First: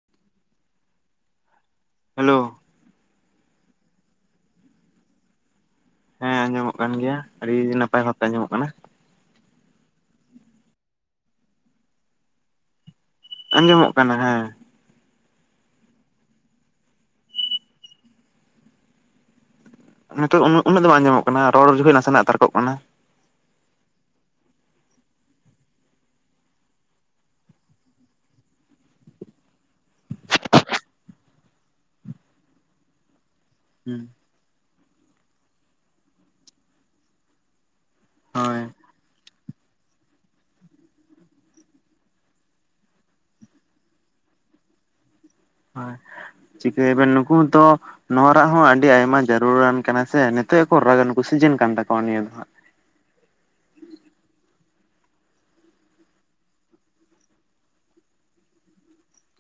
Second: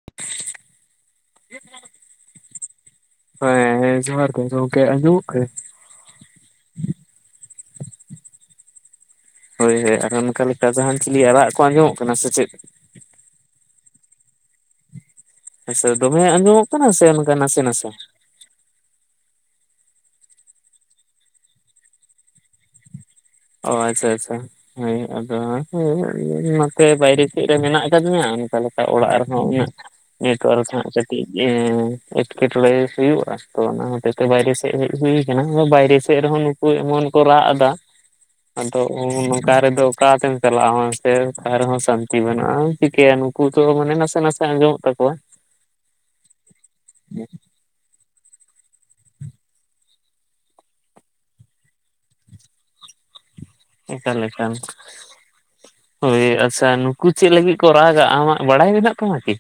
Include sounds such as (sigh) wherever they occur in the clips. (inaudible) Hello, ᱦᱮᱸ ᱡᱚᱦᱟᱨ ᱜᱮ ᱜᱚᱢᱠᱮ ᱟᱡᱚᱢᱚᱜ ᱠᱟᱱᱟ? ᱦᱮᱸ ᱟᱸᱡᱚᱢᱚᱜ ᱠᱟᱱ ᱜᱮᱭᱟ, ᱟᱹᱰᱤ ᱱᱟᱯᱟᱭ ᱵᱷᱟᱵᱽ ᱛᱮ ᱟᱸᱡᱚᱢᱚᱜ ᱠᱟᱱᱟ᱾ ᱦᱳᱭ ᱦᱳᱭ ᱟᱨ ᱚᱱᱠᱟ ᱞᱮᱠᱟ ᱡᱟᱦᱟᱱ ᱪᱤᱞᱤᱭᱟᱜ ᱨᱟᱜ ᱠᱚ ᱟᱸᱡᱚᱢᱚᱜ ᱠᱟᱱᱟ ᱥᱮ ᱪᱮᱫ? ᱟᱸᱡᱚᱢᱚᱜ ᱠᱟᱱᱟ ᱦᱮᱸ᱾ ᱟᱪᱪᱷᱟ ᱫᱚᱢᱮ ᱟᱸᱡᱚᱢᱚᱜ ᱠᱟᱱᱟ ᱥᱮ ᱚᱱᱠᱟ ᱱᱟᱥᱮ ᱱᱟᱥᱮ? ᱱᱤᱛᱚᱜ ᱩᱱᱟᱹᱜ ᱩᱱᱟᱹᱜ ᱫᱚ ᱵᱟᱝ ᱟᱡᱚᱢᱚᱜ ᱠᱟᱱᱟ᱾ ᱨᱚᱲ ᱡᱚᱠᱷᱚᱱ ᱱᱟᱥᱮ ᱱᱟᱜ ᱛᱟᱨᱠᱚᱜ ᱠᱟᱱᱟ᱾ ᱚ ᱟᱪᱪᱷᱟ ᱟᱪᱪᱷᱟ, ᱦᱳᱭ ᱟᱫᱚ ᱦᱳᱭ ᱱᱚᱛᱮ ᱵᱟᱭᱨᱮ ᱥᱮᱫ ᱨᱮ ᱢᱮᱱᱟᱜ ᱟᱠᱟᱫᱤᱧᱟ ᱚᱱᱠᱟ ᱞᱮᱠᱟ ᱚᱲᱟᱜ ᱨᱮᱦᱚᱸ ᱩᱱᱟᱹᱜ, ᱱᱮᱴᱚᱣᱟᱨᱚᱠ ᱦᱚᱸ ᱠᱟᱹᱴᱤᱡ ᱮᱸ ᱮᱴᱠᱮᱴᱬᱮ ᱦᱩᱭᱩᱜᱼᱟ᱾ ᱛᱚ ᱚᱱᱟ ᱦᱩᱸ ᱦᱚᱛᱮ ᱛᱮ ᱵᱟᱭᱨᱮ ᱥᱮᱫ ᱦᱮᱡ ᱦᱩ ᱠᱟᱱᱟ᱾ ᱵᱟᱭᱨᱮ ᱥᱮᱫ ᱨᱮᱦᱚᱸ ᱱᱩᱠᱩ ᱮᱢᱚᱱ ᱠᱚ ᱨᱟᱜ ᱮᱫᱟ᱾ ᱦᱳᱭ ᱟᱫᱚ ᱱᱚᱝᱠᱟ ᱨᱮᱫᱚ ᱚᱠᱟᱛᱮᱢ ᱪᱟᱞᱟᱜᱼᱟ ᱢᱟᱥᱮ ᱚᱠᱟ ᱨᱮᱦᱚᱸ ᱥᱟᱱᱛᱤ ᱢᱮᱱᱟᱜ-ᱟ ᱪᱤᱠᱟᱹᱭᱟ? ᱩᱱᱠᱩ ᱛᱚ ᱢᱟᱱᱮ ᱱᱟᱥᱮ ᱱᱟᱥᱮ ᱟᱸᱡᱚᱢᱚᱜ ᱛᱟᱠᱚᱣᱟ᱾ ᱟᱨ ᱪᱤᱠᱟᱹᱭᱟᱹᱵᱤᱱ ᱱᱩᱠᱩ ᱦᱚᱛᱚ, ᱱᱚᱣᱟ ᱨᱟᱜ ᱦᱚᱸ ᱟᱹᱰᱤ ᱟᱭᱢᱟ ᱡᱟᱹᱨᱩᱲᱟᱱ ᱠᱟᱱᱟ ᱥᱮ ᱱᱤᱛᱚᱜ ᱜᱮᱠᱚ ᱨᱟᱜᱟ ᱥᱤᱡᱤᱱ ᱠᱟᱱ ᱛᱟᱠᱚᱣᱟ ᱱᱤᱭᱟᱹ ᱫᱚ ᱦᱟᱸᱜ᱾ ᱮᱠᱟᱞ ᱮᱠᱟᱞ᱾ ᱦᱳᱭ ᱟᱪᱪᱷᱟ ᱱᱩᱠᱩ ᱪᱮᱫ ᱞᱟᱹᱜᱤᱫ ᱠᱚ ᱨᱟᱜᱟ ᱟᱢᱟᱜ ᱵᱟᱲᱟᱭ ᱢᱮᱱᱟᱜ ᱛᱟᱢᱟ ᱠᱤ?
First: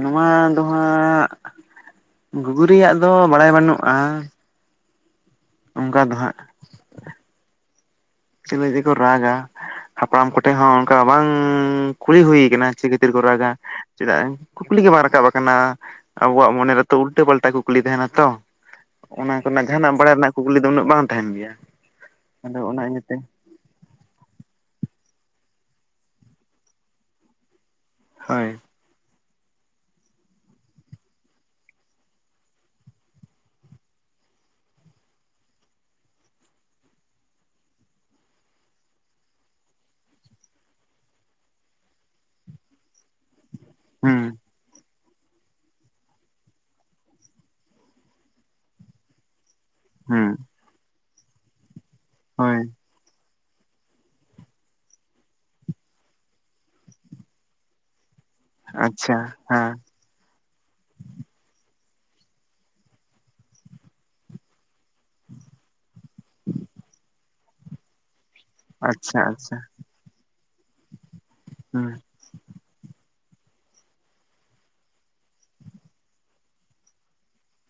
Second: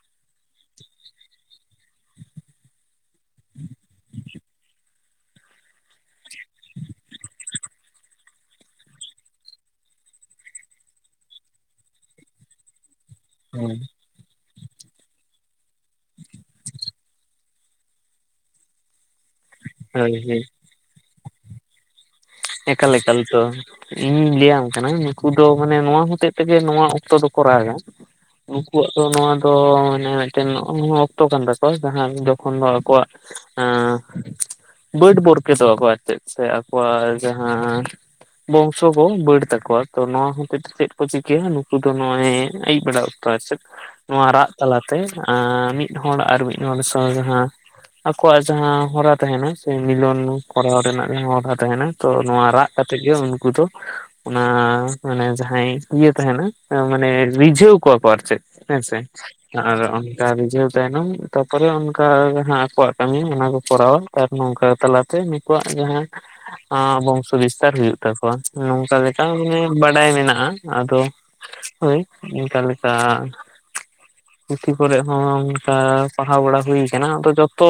ᱱᱚᱣᱟ ᱫᱚ ᱦᱟᱸᱜ ᱜᱩᱜᱨᱤᱭᱟᱜ ᱫᱚ ᱵᱟᱲᱟᱭ ᱵᱟᱹᱱᱩᱜᱼᱟ ᱚᱱᱠᱟ ᱫᱚ ᱦᱟᱸᱜ᱾ ᱪᱮᱞᱮ ᱡᱮᱠᱚ ᱨᱟᱜ-ᱟ ᱦᱟᱯᱲᱟᱢ ᱠᱚᱴᱷᱮᱱ ᱦᱚᱸ ᱚᱱᱠᱟ ᱵᱟᱝ ᱠᱩᱞᱤ ᱦᱩᱭ ᱠᱟᱱᱟ ᱪᱮᱫ ᱠᱷᱟᱛᱤᱨ ᱠᱚ ᱨᱟᱜ-ᱟ ᱦᱳᱭ ᱪᱮᱫᱟᱜ ᱠᱩᱠᱞᱤ ᱜᱮ ᱵᱟᱝ ᱨᱟᱠᱟᱵ ᱟᱠᱟᱱᱟ ᱟᱵᱚᱣᱟᱜ ᱢᱚᱱᱮ ᱨᱮᱛᱚ ᱩᱞᱴᱟᱹ ᱯᱟᱞᱴᱟ ᱠᱩᱠᱞᱤ ᱛᱟᱦᱮᱱᱟ ᱛᱚ᱾ ᱚᱱᱟ ᱠᱚᱨᱮᱱᱟᱜ ᱡᱟᱦᱟᱱᱟᱜ ᱦᱳᱭ ᱵᱟᱲᱟᱭ ᱨᱮᱱᱟᱜ ᱦᱳᱭ ᱠᱩᱠᱞᱤ ᱫᱚ ᱩᱱᱟᱹᱜ ᱵᱟᱝ ᱛᱟᱦᱮᱱ ᱜᱮᱭᱟ᱾ ᱟᱫᱚ ᱚᱱᱟ ᱮᱠᱟᱞ ᱤᱭᱟᱹᱛᱮ ᱮᱠᱟᱞ ᱛᱚ ᱤᱧᱤᱧ ᱞᱟᱹᱭᱟᱢ ᱠᱟᱱᱟ ᱱᱩᱠᱩ ᱫᱚ ᱢᱟᱱᱮ ᱱᱚᱣᱟ ᱦᱚᱛᱮᱜ ᱛᱮᱜᱮ ᱱᱚᱣᱟ ᱚᱠᱛᱚ ᱫᱚᱠᱚ ᱨᱟᱜ-ᱟ ᱦᱳᱭ (unintelligible) ᱱᱩᱠᱩᱣᱟᱜ ᱫᱚ ᱱᱚᱣᱟ ᱫᱚ ᱢᱟᱱᱮ ᱢᱤᱫᱴᱮᱱ (unintelligible) ᱚᱠᱛᱚ ᱠᱟᱱ ᱛᱟᱠᱚᱣᱟ ᱡᱟᱦᱟᱸ ᱡᱚᱠᱷᱚᱱ ᱫᱚ ᱟᱠᱚᱣᱟᱜ ᱮ ᱵᱟᱹᱰ ᱵᱚᱨᱠᱮᱛᱚᱜ ᱟᱠᱚ ᱟᱨ ᱪᱮᱫ ᱥᱮ ᱟᱠᱚᱣᱟᱜ ᱡᱟᱦᱟᱸ ᱵᱚᱝᱥᱚ ᱠᱚ ᱵᱟᱹᱲ ᱛᱟᱠᱚᱣᱟ ᱛᱚ ᱱᱚᱣᱟ ᱦᱚᱛᱮᱡ ᱛᱮ ᱪᱮᱫ ᱠᱚ ᱪᱤᱠᱟᱹᱭᱟ ᱱᱩᱠᱩ ᱫᱚ ᱱᱚᱜᱼᱚᱭ ᱟᱹᱭᱩᱵ ᱵᱮᱲᱟ ᱚᱠᱛᱚ ᱟᱨ ᱪᱮᱫ ᱦᱩᱸ ᱱᱚᱣᱟ ᱨᱟᱜ ᱛᱟᱞᱟᱛᱮ ᱛᱮ ᱢᱤᱫ ᱦᱚᱲ ᱟᱨ ᱢᱤᱫ ᱦᱚᱲ ᱥᱟᱶ ᱡᱟᱦᱟᱸ ᱟᱠᱚᱣᱟᱜ ᱡᱟᱦᱟᱸ ᱦᱚᱨᱟ ᱛᱟᱦᱮᱱᱟ ᱦᱩᱸ ᱢᱤᱞᱚᱱ ᱠᱚᱨᱟᱣ ᱨᱮᱱᱟᱜ ᱡᱟᱦᱟᱸ ᱦᱚᱨᱟ ᱛᱟᱦᱮᱱᱟ ᱛᱚ ᱱᱚᱣᱟ ᱦᱳᱭ ᱨᱟᱜ ᱠᱟᱛᱮᱜ ᱜᱮ ᱩᱱᱠᱩ ᱫᱚ ᱚᱱᱟ ᱢᱟᱱᱮ ᱡᱟᱦᱟᱸᱭ ᱤᱭᱟᱹ ᱛᱟᱦᱮᱱᱟ ᱢᱟᱱᱮ ᱨᱤᱡᱷᱟᱹᱣ ᱠᱚᱣᱟ ᱠᱚ ᱟᱨ ᱪᱮᱫ ᱦᱮᱸ ᱥᱮ ᱟᱪᱪᱷᱟ ᱦᱮᱸ ᱟᱨ ᱚᱱᱠᱟ ᱨᱤᱡᱷᱟᱹᱣ ᱛᱟᱭᱱᱚᱢ ᱛᱟᱯᱚᱨᱮ ᱚᱱᱠᱟ ᱡᱟᱦᱟᱸ ᱟᱠᱚᱣᱟᱜ ᱠᱟᱹᱢᱤ ᱚᱱᱟ ᱠᱚ ᱠᱚᱨᱟᱣᱟ᱾ ᱟᱨ ᱱᱚᱝᱠᱟ ᱛᱟᱞᱟᱛᱮ ᱱᱩᱠᱩᱣᱟᱜ ᱡᱟᱦᱟᱸ (inaudible) ᱵᱚᱝᱥᱚ ᱵᱤᱥᱛᱟᱨ ᱦᱩᱭᱩᱜ ᱛᱟᱠᱚᱣᱟ ᱱᱚᱝᱠᱟ ᱟᱪᱪᱷᱟ ᱞᱮᱠᱟ ᱟᱪᱪᱷᱟ ᱢᱟᱱᱮ ᱵᱟᱰᱟᱭ ᱢᱮᱱᱟᱜᱼᱟ ᱟᱫᱚ ᱦᱩᱸ ᱦᱳᱭ ᱚᱱᱠᱟ ᱞᱮᱠᱟ ᱯᱩᱛᱷᱤ ᱠᱚᱨᱮ ᱦᱚᱸ ᱚᱱᱠᱟ ᱯᱟᱲᱦᱟᱣ ᱵᱟᱲᱟ ᱦᱩᱭ ᱟᱠᱟᱱᱟ ᱟᱫᱚ ᱡᱚᱛᱚ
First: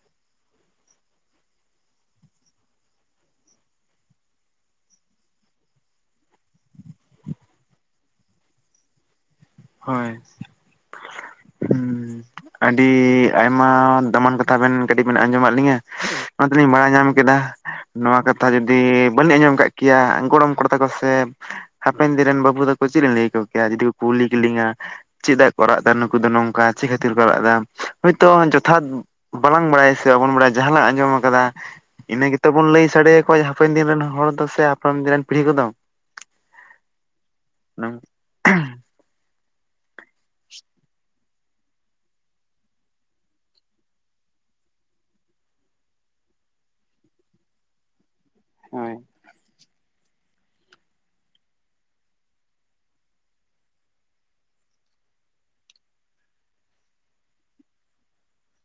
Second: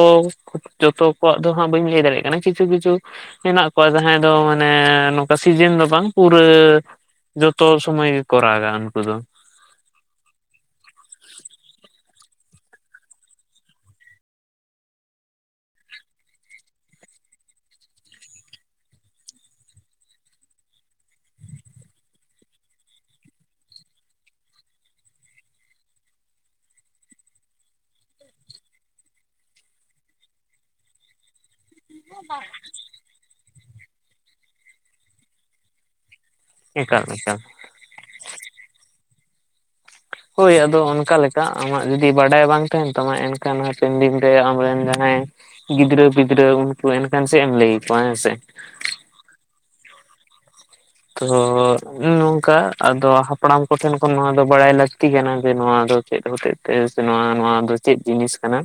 ᱡᱚᱛᱚ ᱠᱚᱣᱟᱜ ᱫᱚ ᱦᱟᱸᱜ ᱵᱟᱹᱧ ᱞᱟᱹᱭ ᱫᱟᱲᱮᱭᱟᱜ ᱠᱟᱱᱟ ᱠᱤᱪᱷᱩ ᱠᱤᱪᱷᱩ ᱦᱮᱱᱟᱜ ᱠᱚᱣᱟ ᱡᱟᱦᱟᱸᱭ ᱫᱚ ᱢᱟᱱᱮ ᱱᱚᱝᱠᱟ ᱥᱤᱡᱮᱱ ᱫᱚ ᱵᱟᱝ ᱯᱩᱨᱟᱹ ᱡᱚᱛᱚ ᱥᱚᱢᱚᱭ ᱜᱮᱠᱚ ᱨᱟᱜ-ᱟ ᱩᱱᱠᱩ ᱫᱚ᱾ ᱦᱳᱭ ᱦᱩᱸ ᱟᱹᱰᱤ ᱟᱭᱢᱟ ᱫᱟᱢᱟᱱ ᱠᱟᱛᱷᱟ ᱵᱮᱱ ᱠᱟᱹᱴᱤᱡ ᱵᱮᱱ ᱟᱸᱡᱚᱢᱟᱫ ᱞᱤᱧᱟᱹ ᱚᱱᱟ ᱛᱮᱞᱤᱧ ᱵᱟᱲᱟᱭ ᱧᱟᱢ ᱠᱮᱫᱟ ᱱᱚᱣᱟ ᱠᱟᱛᱷᱟ ᱡᱩᱫᱤ ᱵᱟᱹᱞᱤᱧ ᱟᱸᱡᱚᱢ ᱠᱟᱜ ᱠᱮᱭᱟ ᱜᱚᱲᱚᱢ ᱠᱚᱲᱟ ᱛᱟᱠᱚ ᱥᱮ ᱦᱟᱯᱮᱱ ᱫᱤᱱ ᱨᱮᱱ ᱵᱟᱹᱵᱩ ᱛᱟᱠᱚ ᱪᱮᱫ ᱞᱤᱧ ᱞᱟᱹᱭ ᱟᱠᱚ ᱠᱮᱭᱟ ᱡᱩᱫᱤ ᱠᱚ ᱠᱩᱞᱤ ᱠᱮᱞᱤᱧᱟ ᱪᱮᱫᱟᱜ ᱠᱚ ᱨᱟᱜ ᱮᱫᱟ ᱱᱩᱠᱩ ᱫᱚ ᱱᱚᱝᱠᱟ ᱪᱮᱫ ᱠᱷᱟᱹᱛᱤᱨ ᱠᱚ ᱨᱟᱜ ᱮᱫᱟ ᱦᱳᱭᱛᱚ ᱡᱚᱛᱷᱟᱫ ᱵᱟᱞᱟᱝ ᱵᱟᱲᱟᱭᱟ ᱥᱮ ᱵᱟᱵᱚᱱ ᱵᱟᱲᱟᱭᱟ ᱡᱟᱦᱟᱸ ᱞᱟᱝ ᱟᱸᱡᱚᱢ ᱟᱠᱟᱫᱟ ᱤᱱᱟᱹ ᱜᱮᱛᱚ ᱵᱚᱱ ᱞᱟᱹᱭ ᱥᱟᱰᱮᱭᱟᱠᱚᱣᱟ ᱦᱟᱯᱮᱱ ᱫᱤᱱ ᱨᱮᱱ ᱦᱚᱲ ᱫᱚ ᱥᱮ ᱦᱟᱯᱮᱱ ᱫᱤᱱ ᱨᱮᱱ ᱯᱤᱲᱦᱤ ᱠᱚᱫᱚ᱾ ᱮᱠᱟᱞ ᱮᱠᱟᱞ (unintelligible) ᱦᱳᱭ ᱟᱫᱚ ᱚᱱᱠᱟ ᱞᱮᱠᱟ ᱟᱢᱟᱜ ᱡᱩᱫᱤ ᱵᱟᱰᱟᱭ ᱵᱟᱝ ᱛᱟᱦᱮᱱ ᱛᱟᱢᱟ ᱮᱱᱠᱷᱟᱱ ᱦᱟᱯᱮᱱ ᱫᱤᱱ ᱨᱮ ᱟᱢᱨᱮᱱ ᱡᱟᱦᱟᱸᱭ ᱜᱤᱫᱽᱨᱟᱹ ᱯᱤᱫᱽᱨᱟᱹ ᱩᱱᱠᱩ ᱮᱱᱠᱷᱟᱱ ᱪᱮᱫ ᱮᱢ ᱞᱟᱹᱭ ᱟᱠᱚᱣᱟ ᱦᱮᱸ ᱥᱮ᱾ ᱦᱳᱭ ᱛᱚ ᱱᱚᱝᱠᱟ ᱟᱫᱚ ᱦᱟᱯᱲᱟᱢ ᱠᱚᱴᱷᱮᱱ ᱠᱷᱚᱱ ᱱᱚᱣᱟ ᱫᱚ ᱵᱟᱲᱟᱭ ᱞᱟᱹᱠᱛᱤ ᱠᱟᱱᱟ ᱡᱮ ᱱᱚᱣᱟ ᱫᱚ ᱪᱮᱫ ᱦᱚᱛᱮᱡ ᱛᱮ ᱥᱮ ᱱᱚᱣᱟ ᱱᱚᱣᱟ ᱫᱚ ᱪᱮᱫ ᱡᱤᱱᱤᱥ ᱠᱟᱱᱟ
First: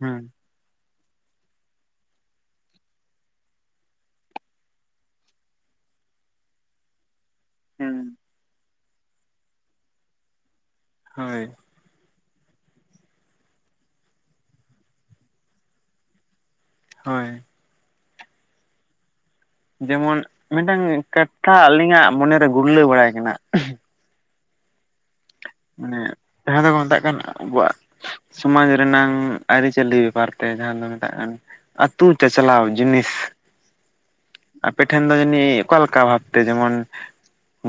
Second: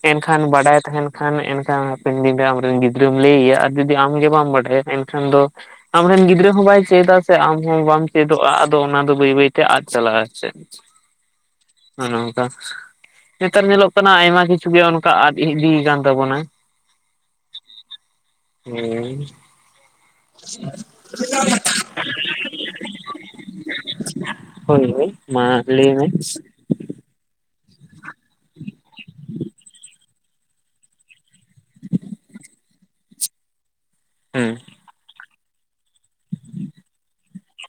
ᱦᱩᱸ ᱮᱱᱠᱷᱟᱱ ᱵᱟᱰᱟᱭ ᱛᱟᱦᱮᱱ ᱠᱷᱟᱱ ᱮᱱᱠᱷᱟᱱ ᱦᱟᱯᱮᱱ ᱫᱤᱱᱨᱮ ᱟᱢᱨᱮᱱ ᱜᱤᱫᱽᱨᱟᱹᱢ ᱞᱟᱹᱭ ᱟᱭᱟ ᱟᱨ ᱡᱩᱫᱤ ᱟᱢ ᱜᱮ ᱵᱟᱢ ᱵᱟᱰᱟᱭᱟ ᱮᱱᱠᱷᱟᱱ ᱫᱚ ᱟᱢ ᱨᱮᱱ ᱜᱤᱫᱽᱨᱟᱹ ᱦᱚᱸ ᱵᱟᱭ ᱪᱮᱫᱟ ᱥᱮ ᱟᱢ ᱦᱚᱸ ᱦᱩᱸ ᱵᱟᱢ ᱪᱮᱫᱚᱜᱼᱟ ᱟᱫᱚ ᱚᱱᱟ ᱫᱚ ᱵᱟᱹᱭ ᱵᱟᱹᱭᱛᱮ ᱟᱫ ᱪᱟᱞᱟᱜᱼᱟ ᱟᱨ ᱪᱮᱫ᱾ ᱦᱳᱭ ᱱᱚᱦ ᱱᱚᱝᱠᱟᱼᱼ ᱱᱮᱛᱟᱨ ᱧᱮᱞᱚᱜ ᱠᱟᱱᱟ ᱟᱭᱢᱟ ᱠᱤᱪᱷᱩ ᱜᱮ ᱚᱱᱠᱟ ᱟᱫ ᱤᱫᱤᱭ ᱠᱟᱱᱟ ᱛᱟᱵᱚᱱᱟ ᱦᱳᱭ ᱦᱩᱸ ᱡᱮᱢᱚᱱ ᱢᱤᱫᱴᱟᱝ ᱠᱟᱛᱷᱟ ᱟᱹᱞᱤᱧᱟᱜ ᱢᱚᱱᱮ ᱨᱮ ᱜᱩᱨᱞᱟᱹᱣ ᱵᱟᱲᱟᱭ ᱠᱟᱱᱟ ᱦᱚᱭ ᱦᱚᱭ ᱢᱟᱱᱮ ᱡᱟᱦᱟᱸ ᱫᱚᱠᱚ ᱢᱮᱛᱟᱜ ᱠᱟᱱᱟ ᱟᱵᱚᱣᱟᱜ ᱥᱚᱢᱟᱡᱽ ᱨᱮᱱᱟᱝ ᱟᱹᱨᱤᱪᱟᱹᱞᱤ ᱵᱮᱯᱟᱨ ᱛᱮ ᱡᱟᱦᱟᱸ ᱫᱚ ᱢᱮᱛᱟᱜ ᱠᱟᱱ ᱟᱹᱛᱩ ᱪᱟᱪᱞᱟᱣ ᱡᱤᱱᱤᱥᱼᱼ ᱦᱮᱸ ᱟᱯᱮ ᱴᱷᱮᱱ ᱫᱚ ᱡᱟᱹᱱᱤ ᱚᱠᱟ ᱞᱮᱠᱟ ᱵᱷᱟᱵ ᱛᱮ ᱡᱮᱢᱚᱱ